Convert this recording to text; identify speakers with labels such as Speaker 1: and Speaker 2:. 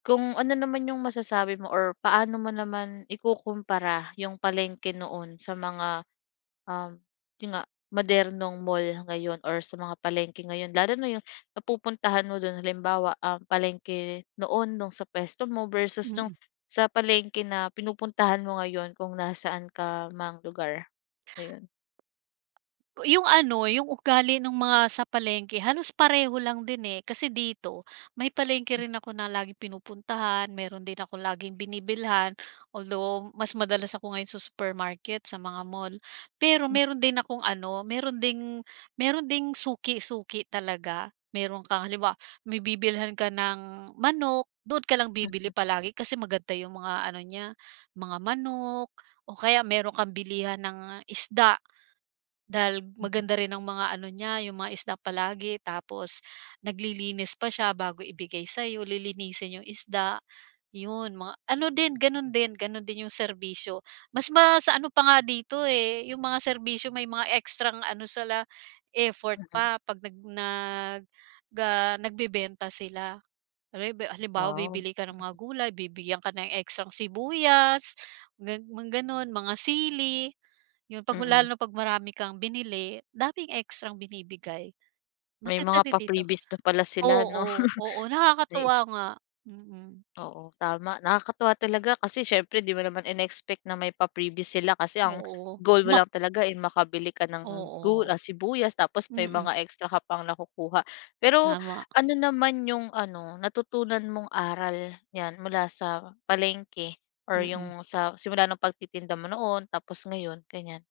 Speaker 1: Kung ano naman 'yong masasabi mo or paano mo naman ikukumpara 'yong palengke noon sa mga, um, 'yon nga modernong mall ngayon or sa mga palengke ngayon? Lalo na 'yong napupuntahan mo do'n halimbawa um, palengke noon no'ng sa puwesto mo versus no'ng
Speaker 2: Mm.
Speaker 1: sa palengke na pinupuntahan mo ngayon, kung nasaan ka mang lugar, ngayon?
Speaker 2: Ku 'Yong ano, 'yong ugali no'ng mga sa palengke, halos pareho lang din, eh, kasi dito may palengke
Speaker 1: M
Speaker 2: rin ako na laging pinupuntahan, meron din akong laging binibilhan. Although, mas madalas ako ngayon sa supermarket, sa mga mall. Pero
Speaker 1: M
Speaker 2: meron din akong ano, meron ding meron ding suki-suki talaga. Meron kang halimbawa, may bibilhan ka ng manok, doon ka lang bibili
Speaker 1: Mm.
Speaker 2: palagi kasi maganda 'yong mga ano niya, mga manok o kaya meron kang bilihan ng isda, dahil
Speaker 1: Mm.
Speaker 2: maganda rin ang mga ano niya, 'yong mga isda palagi, tapos naglilinis pa siya bago ibigay sa'yo, lilinisin 'yong isda. 'Yon mga ano din, gano'n din, gano'n din 'yong serbisyo mas ma sa ano pa nga dito, eh, 'yong mga serbisyo may mga ekstrang ano sila, effort
Speaker 1: Mm.
Speaker 2: pa 'pag nag nag ga nagbebenta sila. Alam mo 'yong ba halimbawa,
Speaker 1: Wow.
Speaker 2: bibili ka ng mga
Speaker 1: Nahi
Speaker 2: gulay, bibigyan ka ng ekstrang sibuyas, ga mga gano'n mga sili, 'yon, 'pag
Speaker 1: Mm.
Speaker 2: lalo na 'pag marami kang binili, daming ekstrang binibigay.
Speaker 1: May
Speaker 2: Maganda
Speaker 1: mga
Speaker 2: rin dito,
Speaker 1: pa-freebies na pala sila, 'no?
Speaker 2: oo, oo,
Speaker 1: Ayu
Speaker 2: nakakatuwa nga, mm.
Speaker 1: Oo, tama. Nakakatuwa talaga kasi siyempre 'di mo naman in-e-expect na may pa-freebies sila kasi ang,
Speaker 2: Oo.
Speaker 1: goal mo
Speaker 2: Ma
Speaker 1: lang talaga, eh, makabili ka ng gul
Speaker 2: Oo.
Speaker 1: ah, sibuyas tapos may
Speaker 2: Mm.
Speaker 1: mga extra ka pang nakukuha. Pero,
Speaker 2: Tama.
Speaker 1: ano naman 'yong ano natutunan mong aral niyan mula sa palengke or
Speaker 2: Mm.
Speaker 1: 'yong sa simula no'ng pagtitinda mo noon tapos ngayon, ganiyan?